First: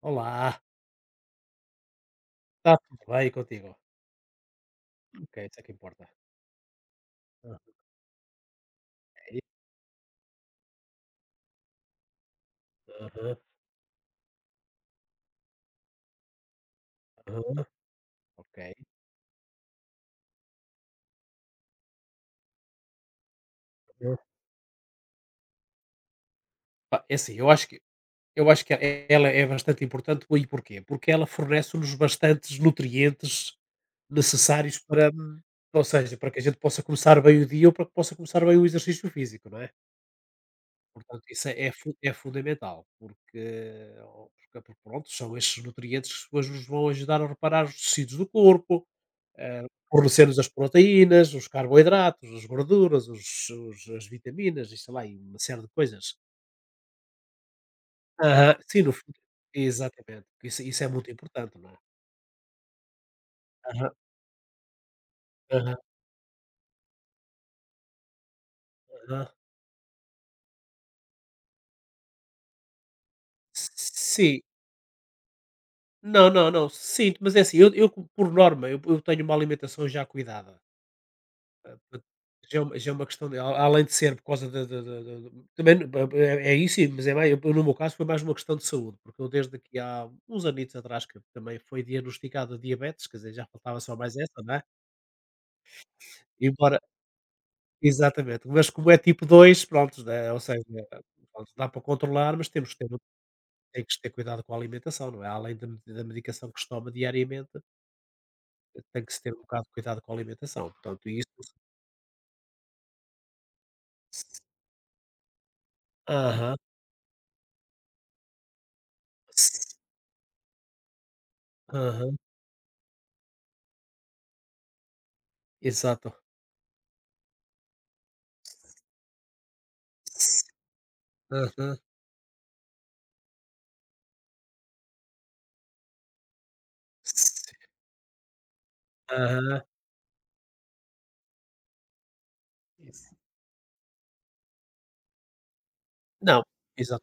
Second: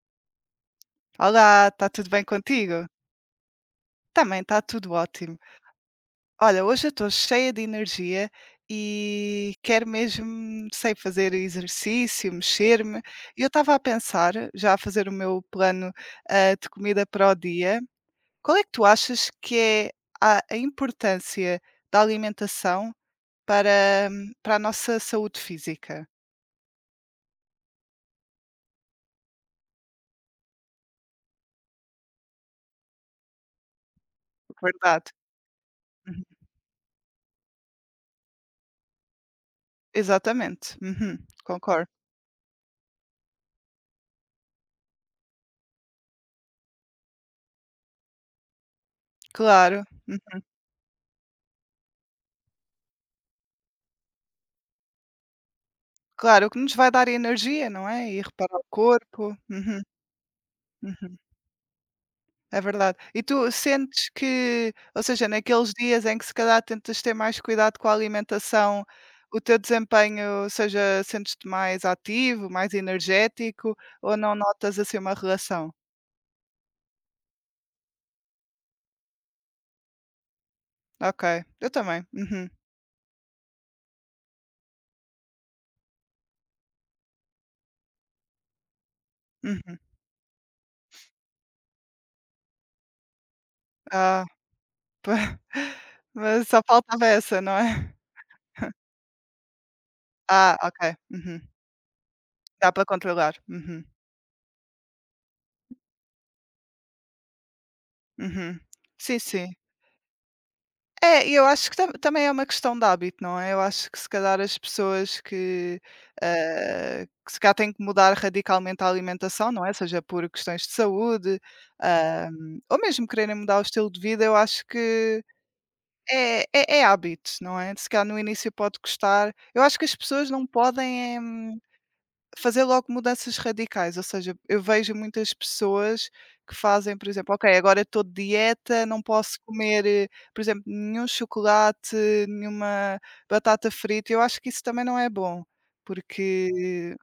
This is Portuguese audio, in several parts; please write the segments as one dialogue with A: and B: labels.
A: Olá,
B: Olá, está tudo bem
A: está
B: contigo?
A: tudo bem contigo?
B: Também está tudo
A: Ok,
B: ótimo.
A: isso é que importa.
B: Olha, hoje eu estou cheia de energia
A: Ok.
B: e quero mesmo, sei, fazer exercício, mexer-me.
A: Aham,
B: E eu estava a pensar, já a fazer o meu plano, de comida para o
A: aham.
B: dia.
A: Ok.
B: Qual é que tu achas que é a importância da alimentação para,
A: Eu...
B: hum, para a nossa saúde física?
A: Pá, é assim, eu acho que ela é bastante importante. E porquê? Porque ela fornece-nos bastantes nutrientes necessários para,
B: Verdade.
A: ou seja,
B: Uhum.
A: para que a gente possa começar bem o dia ou para que possa começar bem o exercício físico, não é?
B: Exatamente. Uhum.
A: Portanto, isso é,
B: Concordo.
A: é fundamental, porque, ó, pronto, são estes nutrientes que depois nos vão ajudar a reparar os tecidos do corpo,
B: Claro.
A: fornecer-nos as proteínas, os carboidratos, as gorduras, as vitaminas e sei lá, e uma série de coisas.
B: Claro, o que nos vai dar energia, não é? E
A: Aham,
B: reparar o
A: sim, no fundo.
B: corpo. Uhum,
A: Exatamente. Isso é muito
B: uhum,
A: importante, não é?
B: é verdade. E tu
A: Aham,
B: sentes que, ou seja, naqueles
A: aham,
B: dias em que se calhar tentas ter mais cuidado com a alimentação,
A: aham.
B: o teu desempenho, ou seja, sentes-te mais ativo, mais energético ou não
A: Sim.
B: notas assim uma relação?
A: Não, não, não. Sinto, mas é assim, por norma, eu tenho uma alimentação já cuidada.
B: Ok, eu
A: Portanto,
B: também. Uhum,
A: já é uma questão de a além de ser por causa da também n- ba ba é isso, mas é mai no meu caso foi mais uma questão de saúde, porque eu desde aqui
B: uhum.
A: há uns anitos atrás que também foi diagnosticado diabetes, quer dizer, já faltava só mais
B: Ah,
A: essa, não é?
B: mas só
A: Embora
B: faltava essa, não é?
A: exatamente, mas como é tipo 2 pronto, né, ou
B: Ah,
A: seja,
B: ok. Uhum.
A: pronto, dá para controlar, mas
B: Dá para controlar. Uhum,
A: tem que ter cuidado com a alimentação, não é? Além da medicação que se toma diariamente,
B: uhum.
A: tem que
B: Sim,
A: se ter um
B: sim.
A: bocado de cuidado com a alimentação, portanto isso...
B: É, e eu acho que também é uma questão de hábito, não é? Eu acho que se calhar as pessoas que,
A: Aham.
B: ah, que se calhar têm que mudar radicalmente a alimentação, não é?
A: S
B: Seja por questões de saúde,
A: Aham,
B: ah, ou mesmo quererem mudar o estilo de vida, eu acho que
A: exato.
B: é hábito, não é? Se calhar no início pode custar. Eu acho que as pessoas não podem é
A: Aham.
B: fazer logo mudanças radicais, ou seja, eu vejo muitas pessoas que fazem, por exemplo:
A: S
B: "Ok, agora eu estou de dieta, não posso
A: Aham.
B: comer, por exemplo, nenhum chocolate, nenhuma batata frita". Eu acho que isso também não é bom,
A: Não,
B: porque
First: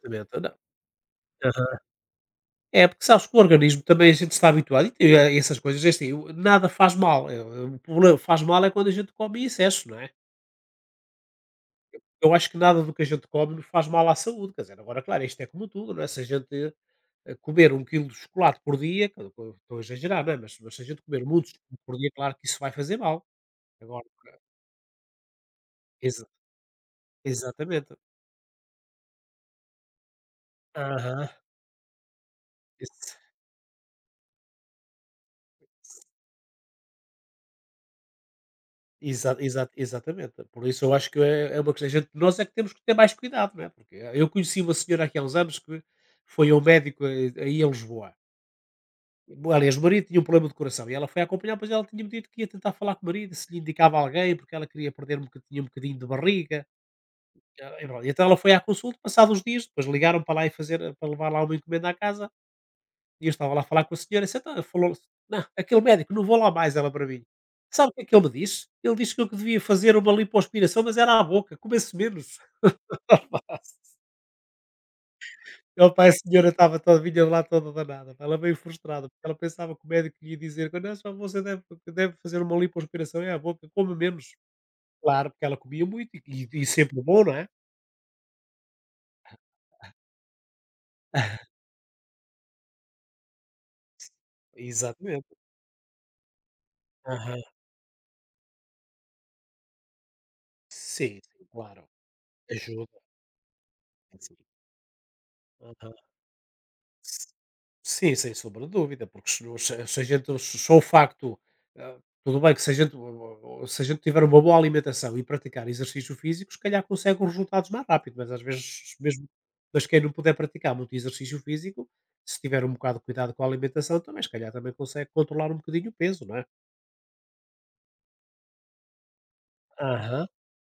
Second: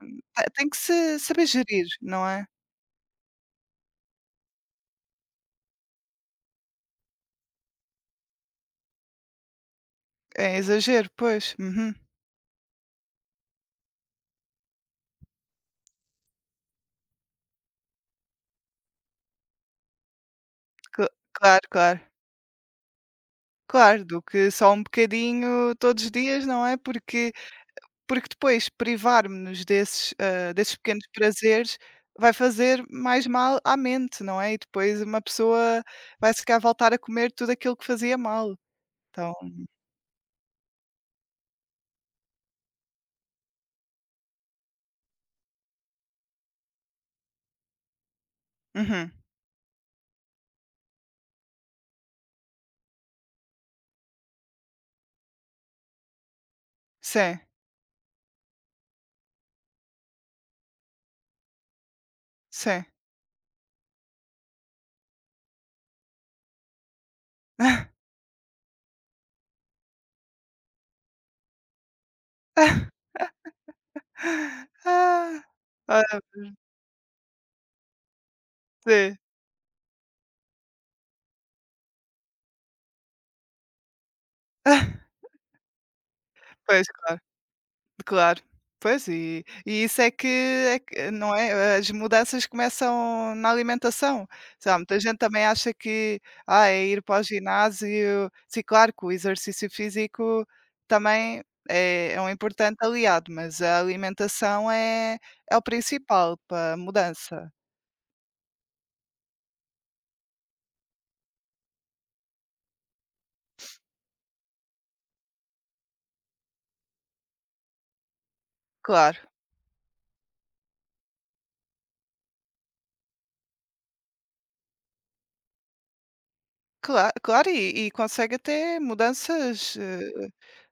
B: te
A: não.
B: tem que se saber
A: Aham.
B: gerir, não é?
A: É, porque sabes que o organismo também a gente está habituado e a essas coisas, é assim, o nada faz mal, o problema faz mal é quando a gente come em excesso, não é?
B: É exagero, pois. Uhum.
A: Eu acho que nada do que a gente come faz mal à saúde, quer dizer, agora claro, isto é como tudo, não é? Se a gente, comer um quilo de chocolate por dia, que eu estou a exagerar, não é? Mas se a gente
B: Cla
A: comer muitos
B: claro,
A: por
B: claro.
A: dia, claro que isso vai fazer mal.
B: Claro,
A: Agora
B: do que só um bocadinho todos os
A: exa
B: dias, não é? Porque
A: exatamente.
B: Porque depois privarmo-nos desses pequenos
A: Aham.
B: prazeres vai fazer
A: Ex
B: mais mal à mente, não é? E depois uma pessoa vai se calhar voltar a comer tudo aquilo que fazia mal.
A: Exa
B: Então.
A: exa exatamente. Por isso eu acho que é uma coisa gente nós é que temos que ter mais cuidado, não é, porque eu conheci uma senhora aqui há uns anos que foi ao médico aí em Lisboa.
B: Uhum.
A: Aliás, o marido tinha um problema de coração e ela foi acompanhar, pois ela tinha-me dito que ia tentar falar com o marido, se lhe indicava alguém, porque ela queria perder um boca tinha um bocadinho de barriga.
B: Sim,
A: Ah, e pronto, então ela foi à consulta, passados uns dias, depois ligaram para lá e fazer para levar lá uma encomenda à casa.
B: sim.
A: E eu estava lá a falar com a senhora, e tá falou: "Não, aquele médico, não vou lá mais", ela para mim. Sabe o que é que ele me disse? Ele disse que eu que devia fazer uma lipoaspiração, mas era à boca, comesse menos. Rapaz,
B: Ah,
A: opa, a
B: ah,
A: senhora estava toda vinha lá toda danada, pá, ela veio frustrada,
B: sim.
A: porque ela pensava que o médico ia dizer: "Não, só você deve fazer uma lipoaspiração, é à boca, coma menos". Claro, porque ela comia muito e
B: Pois,
A: sempre
B: claro.
A: bom, não é?
B: Claro. Pois, e isso é que não é? As mudanças começam na alimentação. Sei lá, muita gente
A: Exatamente.
B: também acha que, é ir para o
A: Aham.
B: ginásio, sim, claro que o exercício físico
A: Sim,
B: também
A: sim, claro.
B: é um importante
A: Ajuda.
B: aliado, mas a
A: Sim.
B: alimentação é o
A: Aham.
B: principal para a mudança.
A: Sim, sem sombra de dúvida, porque se, não- se a gente, se só o facto, ah, tudo bem que se a, gente, se a gente tiver uma boa alimentação e praticar exercício físico, se calhar consegue os resultados mais rápido, mas às vezes
B: Claro,
A: mesmo, mas quem não puder praticar muito exercício físico, se tiver um bocado de cuidado com a alimentação, também se calhar também consegue controlar um bocadinho o peso, não é?
B: claro, claro, e consegue até mudanças,
A: Aham,
B: eh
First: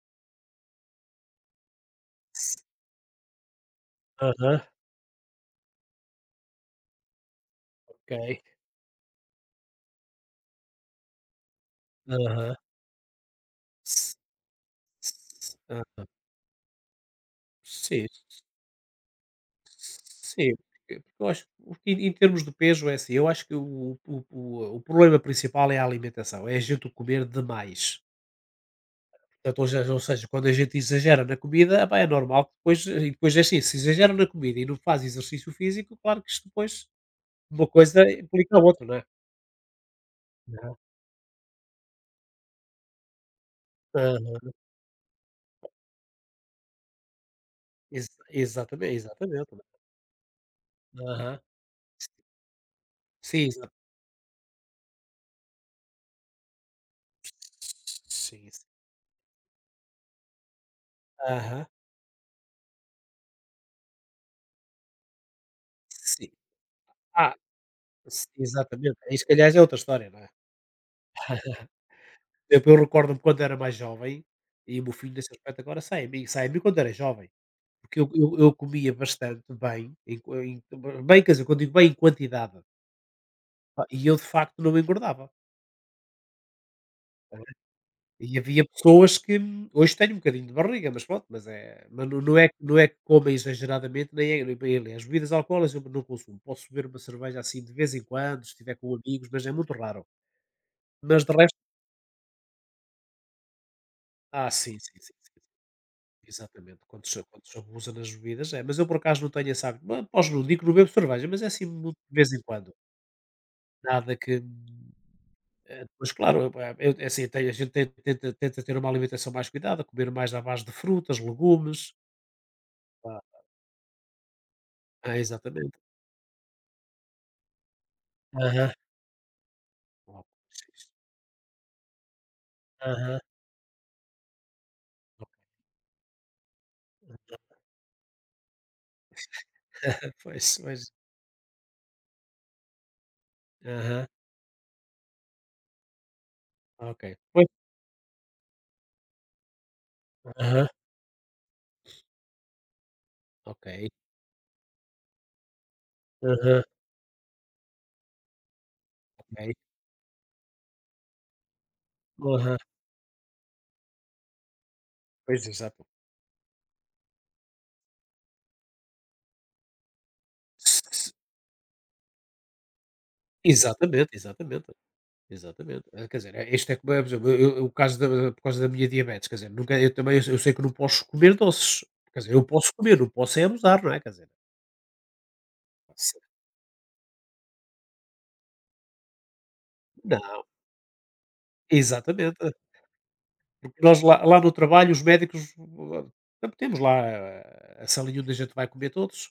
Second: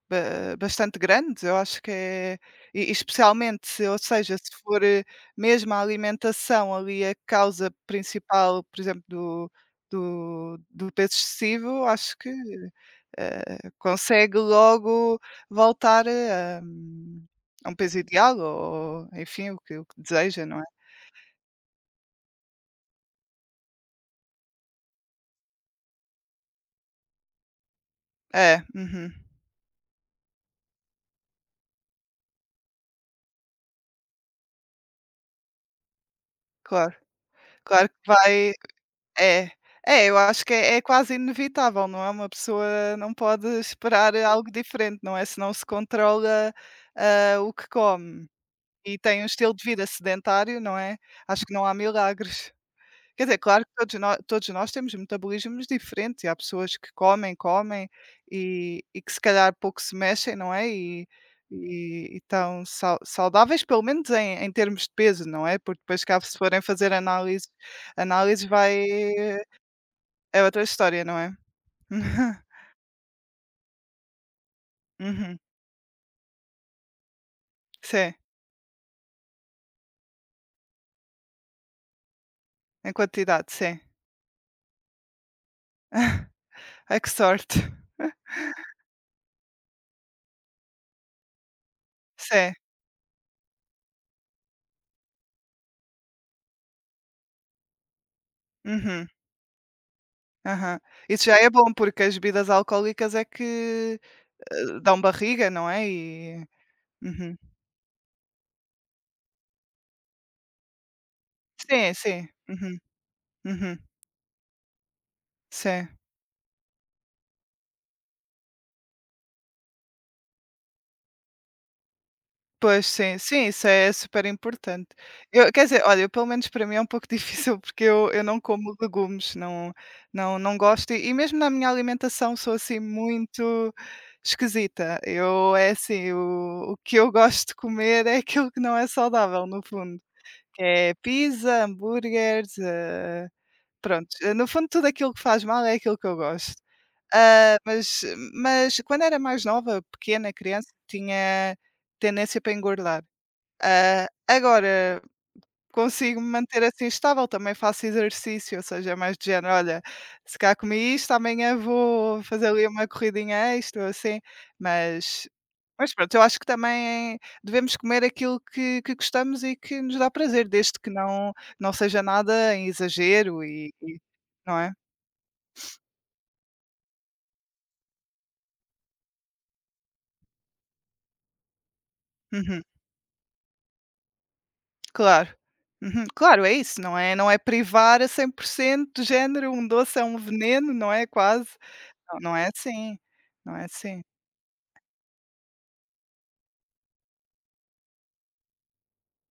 B: Ba bastante grandes. Eu acho que é e especialmente se, ou seja, se
A: aham,
B: for, mesmo a alimentação ali a causa
A: Ok.
B: principal, por exemplo, do peso excessivo. Acho que,
A: Aham. Se-
B: consegue logo
A: ah,
B: voltar, a um peso
A: Sim,
B: ideal ou, enfim, o que deseja,
A: Sim,
B: não é?
A: porque porque eu acho que em em termos de peso é assim, eu acho que o problema principal é a alimentação, é a gente comer demais.
B: É, uhum,
A: Portanto, ou seja, quando a gente exagera na comida, epá, é normal que depois e depois é assim, se exagera na comida e não faz exercício físico, claro que isto depois
B: claro.
A: uma
B: Claro que
A: coisa
B: vai.
A: implica a outra, não é?
B: É, é, eu acho que é
A: Aham,
B: é quase inevitável, não é? Uma pessoa não pode esperar
A: aham,
B: algo diferente, não é, se não se controla, o que come
A: exatamente,
B: e tem um
A: exatamente.
B: estilo de vida sedentário, não é,
A: Não é? Aham.
B: acho que não há milagres. Quer dizer,
A: Sim,
B: claro
A: exa
B: que todos nós temos metabolismos diferentes e há pessoas que comem, comem
A: sim, sim.
B: e que se calhar pouco se mexem, não é, e
A: Aham.
B: e e estão saudáveis pelo menos em termos de peso, não é, porque depois cá
A: Sim.
B: se forem fazer
A: Ah,
B: análises
A: sim,
B: análises vai.
A: exatamente. Aí se calhar já é outra história, não é?
B: É outra história, não é?
A: Exemplo, eu recordo-me quando era mais jovem, e o meu filho nesse
B: Uhum,
A: aspecto agora sai a mim quando era jovem, porque
B: sim,
A: eu comia bastante bem, em qua em bem, quer dizer, quando digo bem, em quantidade,
B: em quantidade, sim.
A: pá, e eu de facto não me engordava,
B: Ai, que
A: não é.
B: sorte.
A: E havia pessoas que hoje tenho um bocadinho de barriga, mas pronto, mas é mas não é
B: Sim,
A: que- não é que coma exageradamente, nem é nem- bem aliás, as bebidas alcoólicas eu não consumo, posso beber uma cerveja assim de vez em quando, se estiver com
B: uhum,
A: amigos, mas é muito raro.
B: aham.
A: Mas
B: Isso
A: de
B: já é
A: resto
B: bom, porque as bebidas alcoólicas é que,
A: ah, sim,
B: dão
A: sim, sim.
B: barriga, não é? E.
A: Exatamente, quando
B: Uhum.
A: se abusa nas bebidas é, mas eu por acaso não tenho esse hábito, ma não digo que não bebo cerveja, mas é assim
B: Sim,
A: muito de
B: sim.
A: vez em quando,
B: Uhum, uhum.
A: nada que,
B: Sim.
A: depois claro, eu é assim, tem a gente tem tenta tenta ter uma alimentação mais cuidada, comer mais à base de frutas, legumes.
B: Pois, sim,
A: Claro.
B: sim, isso é super importante.
A: É
B: Eu, quer
A: exatamente.
B: dizer, olha, eu, pelo menos para mim é um pouco difícil, porque eu não
A: Aham.
B: como legumes, não,
A: Ó,
B: não, não
A: x
B: gosto e mesmo na minha alimentação sou, assim,
A: Aham.
B: muito esquisita. Eu é assim, o que eu gosto de comer é aquilo que não é saudável, no fundo,
A: Pois,
B: que
A: pois.
B: é pizza, hambúrgueres,
A: Aham.
B: pronto, no fundo tudo aquilo que faz mal é aquilo que eu gosto.
A: Ok, pois.
B: Ah, mas quando era mais nova, pequena,
A: Aham.
B: criança, tinha tendência para engordar.
A: Ok,
B: Ah, agora consigo-me
A: Aham.
B: manter assim estável, também faço exercício, ou seja, é mais de género.
A: Ok.
B: Olha, se calhar comi isto, amanhã vou fazer
A: Aham.
B: ali uma corridinha extra ou assim, mas
A: Pois, exato.
B: mas pronto. Eu acho que também é: devemos comer aquilo que gostamos e que nos dá prazer, desde que
A: S-
B: não seja nada em exagero e
A: Exatamente,
B: não é?
A: exatamente. Exatamente. Quer dizer, este é como é, por exemplo, o caso da, por causa da minha diabetes, quer dizer, nunca, eu também, eu sei que não posso comer doces, quer dizer, eu
B: Uhum,
A: posso comer, não posso é abusar, não é? Quer dizer,
B: claro. Uhum,
A: Sim.
B: claro, é isso, não é privar a 100% do género, um doce é um
A: Não,
B: veneno, não é, quase. Não, não é
A: exatamente.
B: assim, não é
A: Porque nós
B: assim.
A: lá, lá no trabalho, os médicos, temos lá a salinha onde a gente vai comer todos,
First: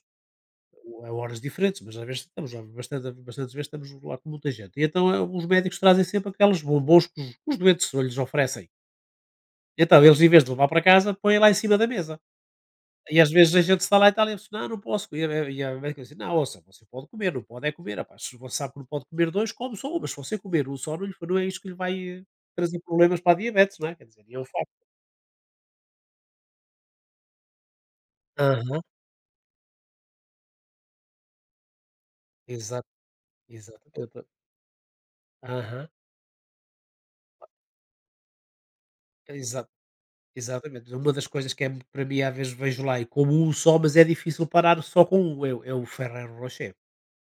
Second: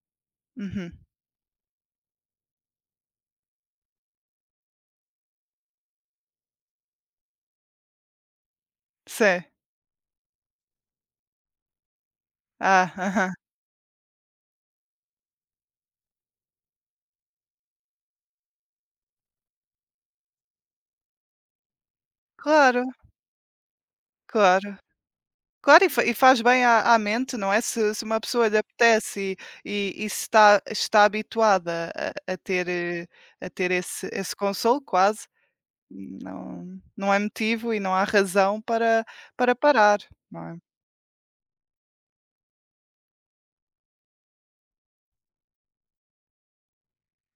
B: Uhum.
A: ou a horas diferentes, mas às vezes estamos lá, bastantes vezes estamos lá com muita gente. E então, os médicos trazem sempre aqueles bombons que os doentes lhes oferecem.
B: Sim.
A: Então, eles, em vez de levar para casa, põem lá em cima da mesa.
B: Ah,
A: E às
B: aham.
A: vezes a gente está lá e tal, e a pessoa: "Não, não posso comer", e a médica assim: "Não, ouça, você pode comer, não pode é comer, rapaz, se você sabe que não pode comer dois, come só um, mas se você comer um só, não lhe não é isso que lhe vai trazer
B: Claro,
A: problemas para a diabetes", não é, quer dizer, e é um facto.
B: claro. Claro, e faz bem à mente, não é? Se uma pessoa lhe
A: Aham,
B: apetece e se está habituada a a ter,
A: exato,
B: eh, a ter esse
A: exatamente.
B: esse consolo, quase,
A: Aham,
B: não é motivo e não há razão para
A: exa
B: parar, não é?
A: exatamente. Uma das coisas que é para mim, às vezes vejo lá e como um só, mas é difícil parar só com um, é o Ferrero Rocher.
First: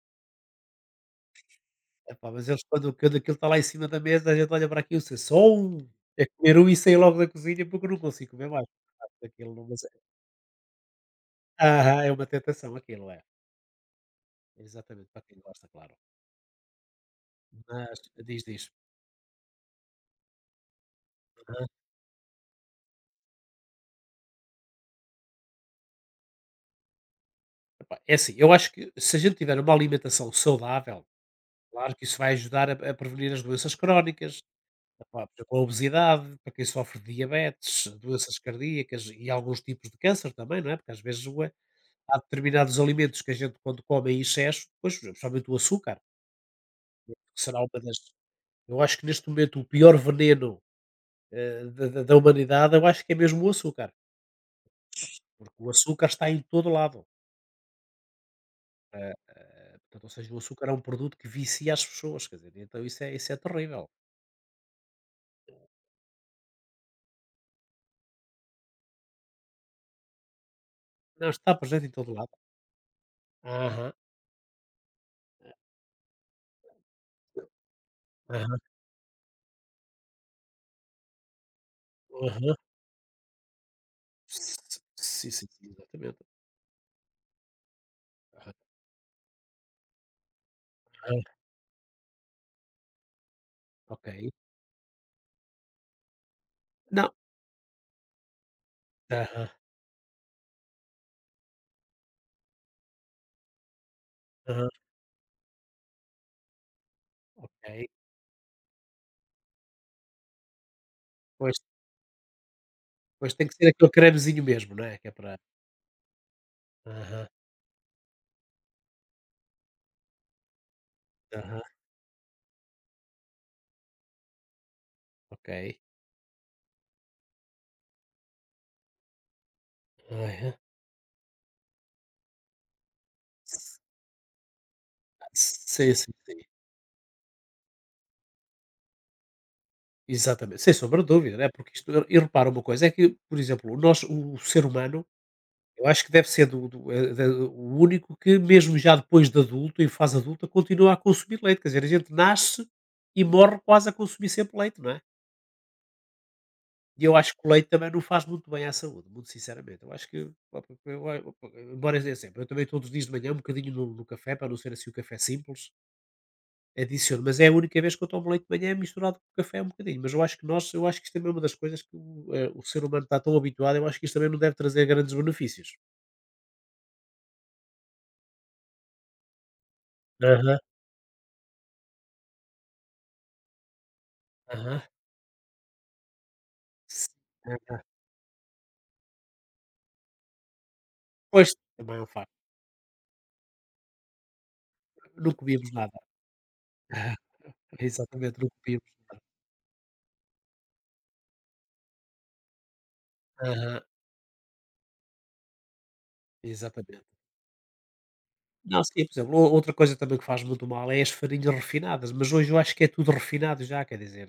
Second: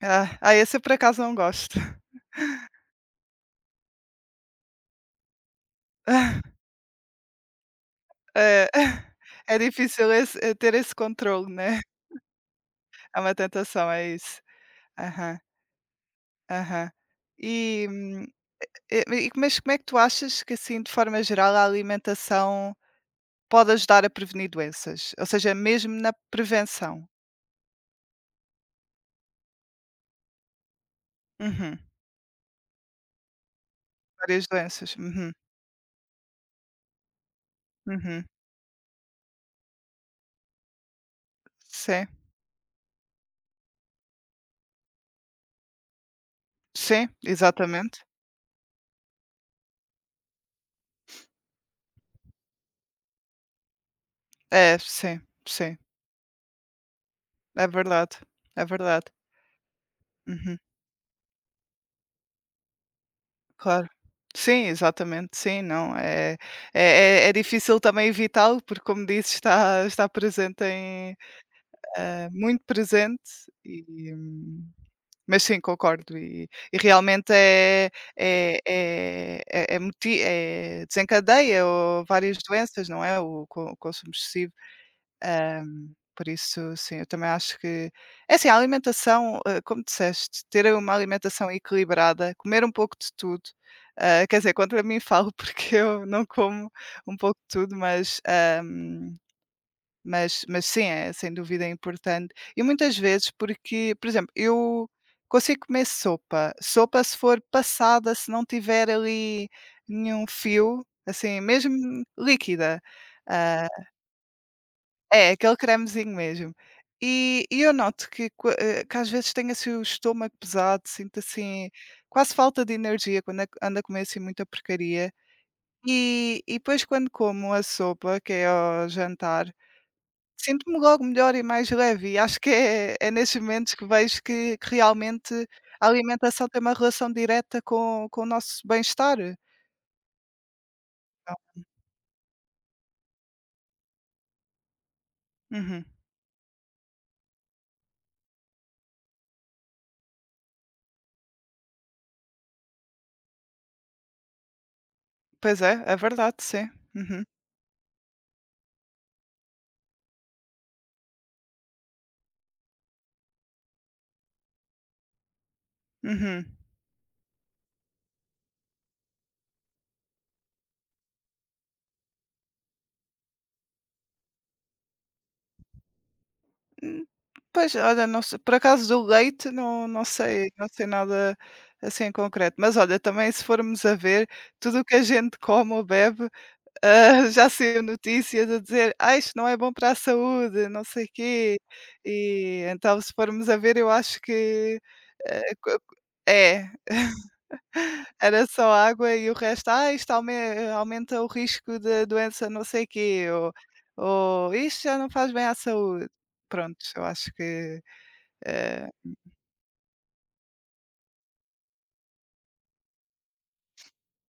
B: Ah, ah, esse eu por acaso não gosto.
A: Epá, mas eles quando aquilo está lá em cima da mesa, a gente olha para aquilo se só um, é comer um e sair logo da cozinha porque eu não consigo comer mais.
B: É.
A: Aquilo
B: É
A: não mas é,
B: difícil esse, ter esse controle, né?
A: aham, é uma tentação aquilo,
B: É
A: é.
B: uma tentação, é isso.
A: Exatamente, para
B: Aham.
A: quem gosta, claro.
B: Aham. E,
A: Mas
B: hum,
A: diz, diz.
B: e mas como é que tu achas que, assim, de forma geral, a
A: Aham.
B: alimentação pode ajudar a prevenir doenças? Ou seja, mesmo na prevenção?
A: Epá, é assim, eu acho que se a gente tiver uma alimentação saudável,
B: Uhum.
A: claro que isso vai ajudar a prevenir as doenças crónicas,
B: Várias doenças.
A: epá,
B: Uhum,
A: por exemplo, a obesidade, para quem sofre de diabetes,
B: uhum.
A: doenças cardíacas e alguns tipos de câncer também, não é? Porque às vezes o
B: Sim,
A: há determinados alimentos que a gente quando come é em excesso, pois, principalmente o açúcar,
B: sim,
A: que será uma das...
B: exatamente.
A: Eu acho que neste momento o pior veneno, da humanidade, eu acho que é mesmo o açúcar,
B: É, sim,
A: porque o
B: sim.
A: açúcar está em todo lado.
B: É verdade, é verdade.
A: Portanto, ou seja, o
B: Uhum,
A: açúcar é um produto que vicia as pessoas, quer dizer, então isso é terrível.
B: claro. Sim, exatamente, sim, não, é é é é difícil também evitá-lo, porque como disse, está está presente em,
A: Não, está presente em todo
B: hã,
A: lado.
B: muito presente
A: Aham,
B: e Mas sim, concordo e realmente
A: aham,
B: desencadeia o várias
A: aham.
B: doenças, não é, o consumo excessivo.
A: S Sim, sim, sim, exatamente.
B: Por isso, sim, eu também acho que é assim,
A: Aham,
B: a alimentação, como disseste, ter uma
A: aham.
B: alimentação equilibrada, comer um pouco de tudo,
A: Ok.
B: quer dizer, contra mim falo, porque eu não como
A: Não.
B: um pouco de tudo, hum
A: Aham,
B: mas sim, é, sem dúvida, é importante. E muitas vezes porque, por exemplo,
A: aham.
B: eu consigo comer sopa se for
A: Ok,
B: passada, se não tiver ali nenhum fio, assim,
A: pois,
B: mesmo líquida,
A: pois tem que ser
B: ah,
A: aquele cremezinho mesmo, não é, que é
B: é,
A: para...
B: aquele cremezinho mesmo.
A: Aham,
B: E eu noto que às vezes tenho, assim, o estômago pesado, sinto,
A: aham.
B: assim, quase falta de energia quando a ando a comer, assim, muita porcaria.
A: Ok.
B: E depois quando como a sopa, que é ao jantar,
A: Aham.
B: sinto-me logo melhor e mais leve e acho que é nesses momentos
A: S
B: que vejo que realmente a
A: Sim, sim, sim.
B: alimentação tem uma relação direta com o nosso bem-estar.
A: Exatamente. Sem sombra de dúvida, né,
B: Então.
A: porque isto e repara uma coisa, é que, por exemplo, nós o ser humano,
B: Uhum.
A: eu acho que deve ser do do, eh, da o único que mesmo já depois de adulto, em fase adulta, continua a consumir leite. Quer dizer, a gente nasce e morre quase a consumir sempre leite, não é?
B: Pois é, é verdade, sim.
A: E eu
B: Uhum,
A: acho que o leite também não faz muito bem à saúde, muito sinceramente. Eu acho que pá, embora dizer sempre, eu também todos os dias de manhã um bocadinho no café, para não ser assim o café simples,
B: uhum.
A: adiciono, mas é a única vez que eu tomo leite de manhã misturado com café um bocadinho, mas eu acho que isto também é uma das coisas que o ser humano está tão habituado, eu acho que isto também não deve trazer grandes benefícios.
B: Hum, Pois, olha, não se por acaso do leite, não, não sei,
A: Aham,
B: não sei nada, assim, em concreto. Mas olha, também se formos a ver, tudo
A: aham.
B: o que a gente come ou bebe.
A: Sim,
B: Ah, já
A: aham.
B: saiu notícias a dizer: "Ah, isto não é bom para a saúde, não sei
A: Pois,
B: quê".
A: também é um facto.
B: E então se formos a ver, eu acho que,
A: Não
B: eh,
A: comíamos
B: co co
A: nada.
B: é,
A: Aham, Exatamente,
B: era
A: não
B: só
A: comíamos
B: água
A: nada.
B: e o resto: "Ah, isto aumenta o risco da doença não sei quê", ou
A: Aham.
B: ou "Isto já não faz bem à saúde". Pronto, eu
A: Exatamente.
B: acho que,
A: Não,
B: eh
A: sim, por exemplo, ou outra coisa também que faz muito mal é as farinhas refinadas, mas hoje eu acho que é tudo refinado já, quer dizer.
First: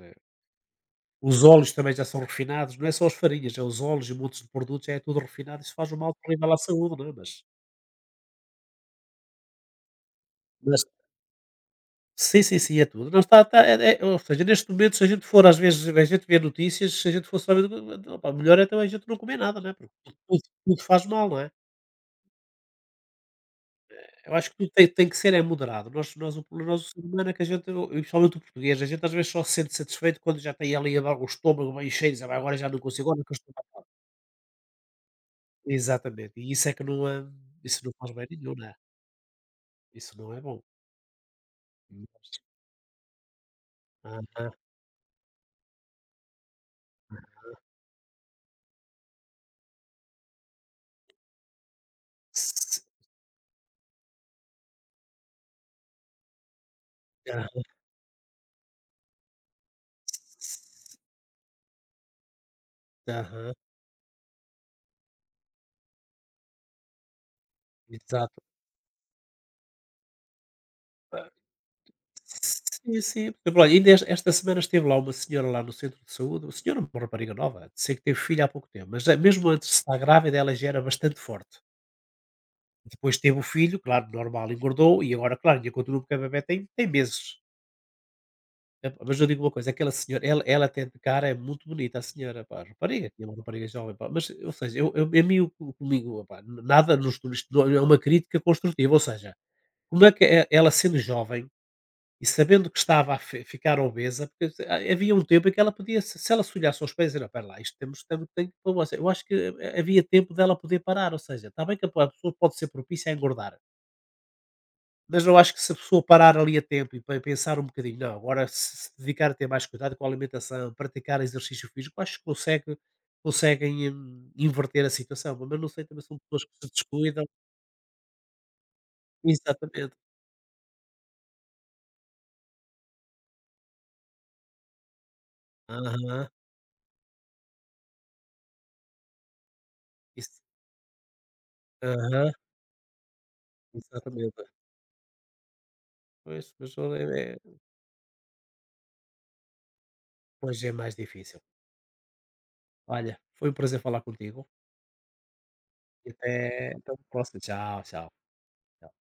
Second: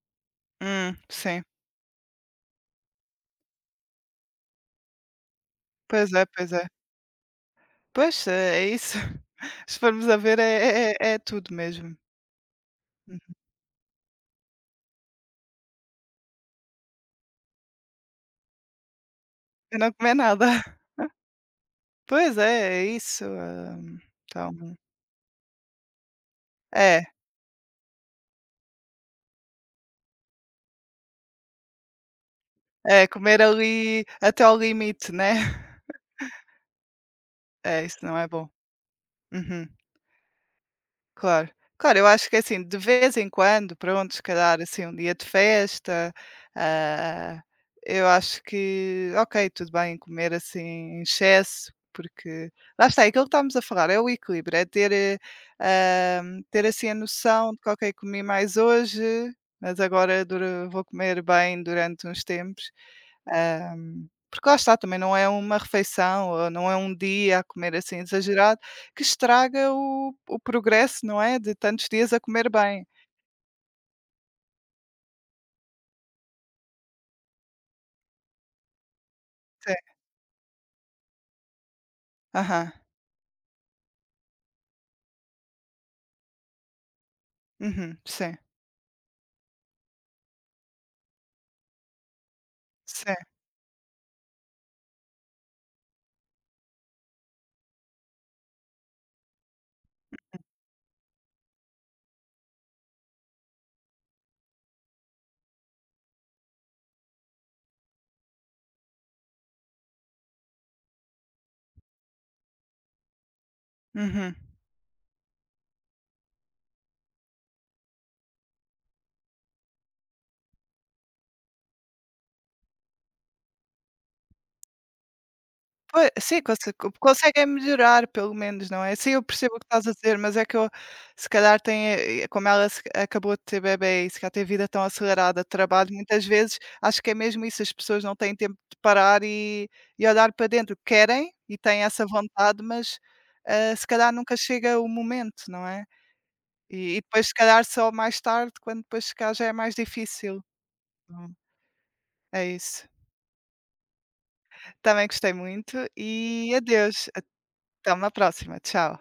A: Os
B: sim.
A: óleos também já são refinados, não é só as farinhas, é os óleos e montes de produtos, já é tudo refinado, isso faz um mal
B: Pois é,
A: terrível
B: pois
A: à
B: é.
A: saúde, não é, mas...
B: Pois, é isso. Se formos a ver é
A: Mas
B: é é é tudo mesmo.
A: sim, sim, sim, é tudo. Não
B: Uhum.
A: está, é ou seja, neste momento, se a gente for às vezes, a gente vê notícias, se a gente for saber, opa, melhor é então a gente não comer nada, não é?
B: Eu não
A: Porque
B: comer nada.
A: tudo faz mal, não é?
B: Pois é, é isso,
A: Eu acho que tudo
B: então
A: tem, tem que ser é moderado. O, o ser
B: é,
A: humano é que a gente, eu, principalmente o português, a gente às vezes só se sente satisfeito quando já tem ali a- o estômago bem cheio, diz, "Ah, agora já não
B: é,
A: consigo, agora que eu
B: comer
A: estou..."
B: ali até ao limite, né.
A: Exatamente, e isso é que não, isso
B: É,
A: não
B: isso
A: faz
B: não
A: bem
B: é bom.
A: nenhum, não é?
B: Uhum,
A: Isso não é bom.
B: claro. Claro, eu acho que, assim, de vez em quando, pronto, se
A: Aham.
B: calhar assim um dia de festa, ah, eu acho que, ok, tudo bem comer assim em excesso, porque
A: S
B: lá está, é aquilo que estávamos a falar, é o equilíbrio, é ter assim a noção de
A: Aham.
B: que: "Ok, comi mais hoje, mas agora
A: S
B: dura vou comer bem durante uns tempos".
A: Aham.
B: Ah, porque lá está, também não é uma refeição ou não é um dia a comer assim
A: Exato.
B: exagerado que estraga o progresso, não
A: Ah,
B: é, de tantos dias a comer bem.
A: sim, sim. Por exemplo, olha, ainda esta semana esteve lá uma senhora lá no centro de saúde, uma senhora, uma rapariga nova, sei que teve filho há pouco tempo, mas já mesmo antes de
B: Sim.
A: estar grávida ela já era bastante forte.
B: Aham.
A: Depois teve o filho, claro, normal, engordou e agora, claro, ainda continua porque a bebé tem meses.
B: Uhum. Sim,
A: Epá, mas eu digo uma coisa, aquela senhora, ela até de cara é muito bonita, a senhora, pá, rapariga,
B: sim.
A: tinha uma rapariga jovem, pá, mas, ou seja, a mim, comigo, pá, nada nos turistas, é uma crítica construtiva, ou seja, como é que é- ela sendo jovem e sabendo que estava ficar obesa, porque havia um tempo em que ela podia, se ela se olhasse aos pés, era, pera lá, isto tem que, pôr você." Eu acho que havia tempo dela poder parar, ou seja, está bem que a pessoa pode ser propícia a engordar,
B: Uhum.
A: mas eu acho que se a pessoa parar ali a tempo e pe pensar um bocadinho, não, agora se dedicar a ter mais cuidado com a alimentação, praticar exercício físico, acho que consegue conseguem, inverter a situação, mas não sei também
B: Poi
A: são
B: sim,
A: pessoas que se
B: conse co
A: descuidam
B: conseguem melhorar pelo menos, não é? Sim, eu percebo o que estás a
A: exatamente.
B: dizer, mas é que eu se calhar tem, como ela se acabou de ter bebé e se calhar tem vida tão acelerada de trabalho, muitas
A: Aham,
B: vezes acho que é mesmo isso, as pessoas não têm tempo de parar e olhar
A: isso
B: para dentro. Querem e têm essa
A: aham,
B: vontade, mas, se calhar nunca
A: exatamente.
B: chega o momento, não é?
A: Pois, mas o
B: E
A: é
B: depois se
A: é,
B: calhar só mais tarde, quando depois se calhar já é mais difícil.
A: pois é mais
B: Hum,
A: difícil.
B: É isso.
A: Olha, foi um prazer falar contigo
B: Também gostei muito
A: e
B: e
A: até uma
B: adeus,
A: próxima. Tchau,
B: até uma
A: tchau.
B: próxima. Tchau.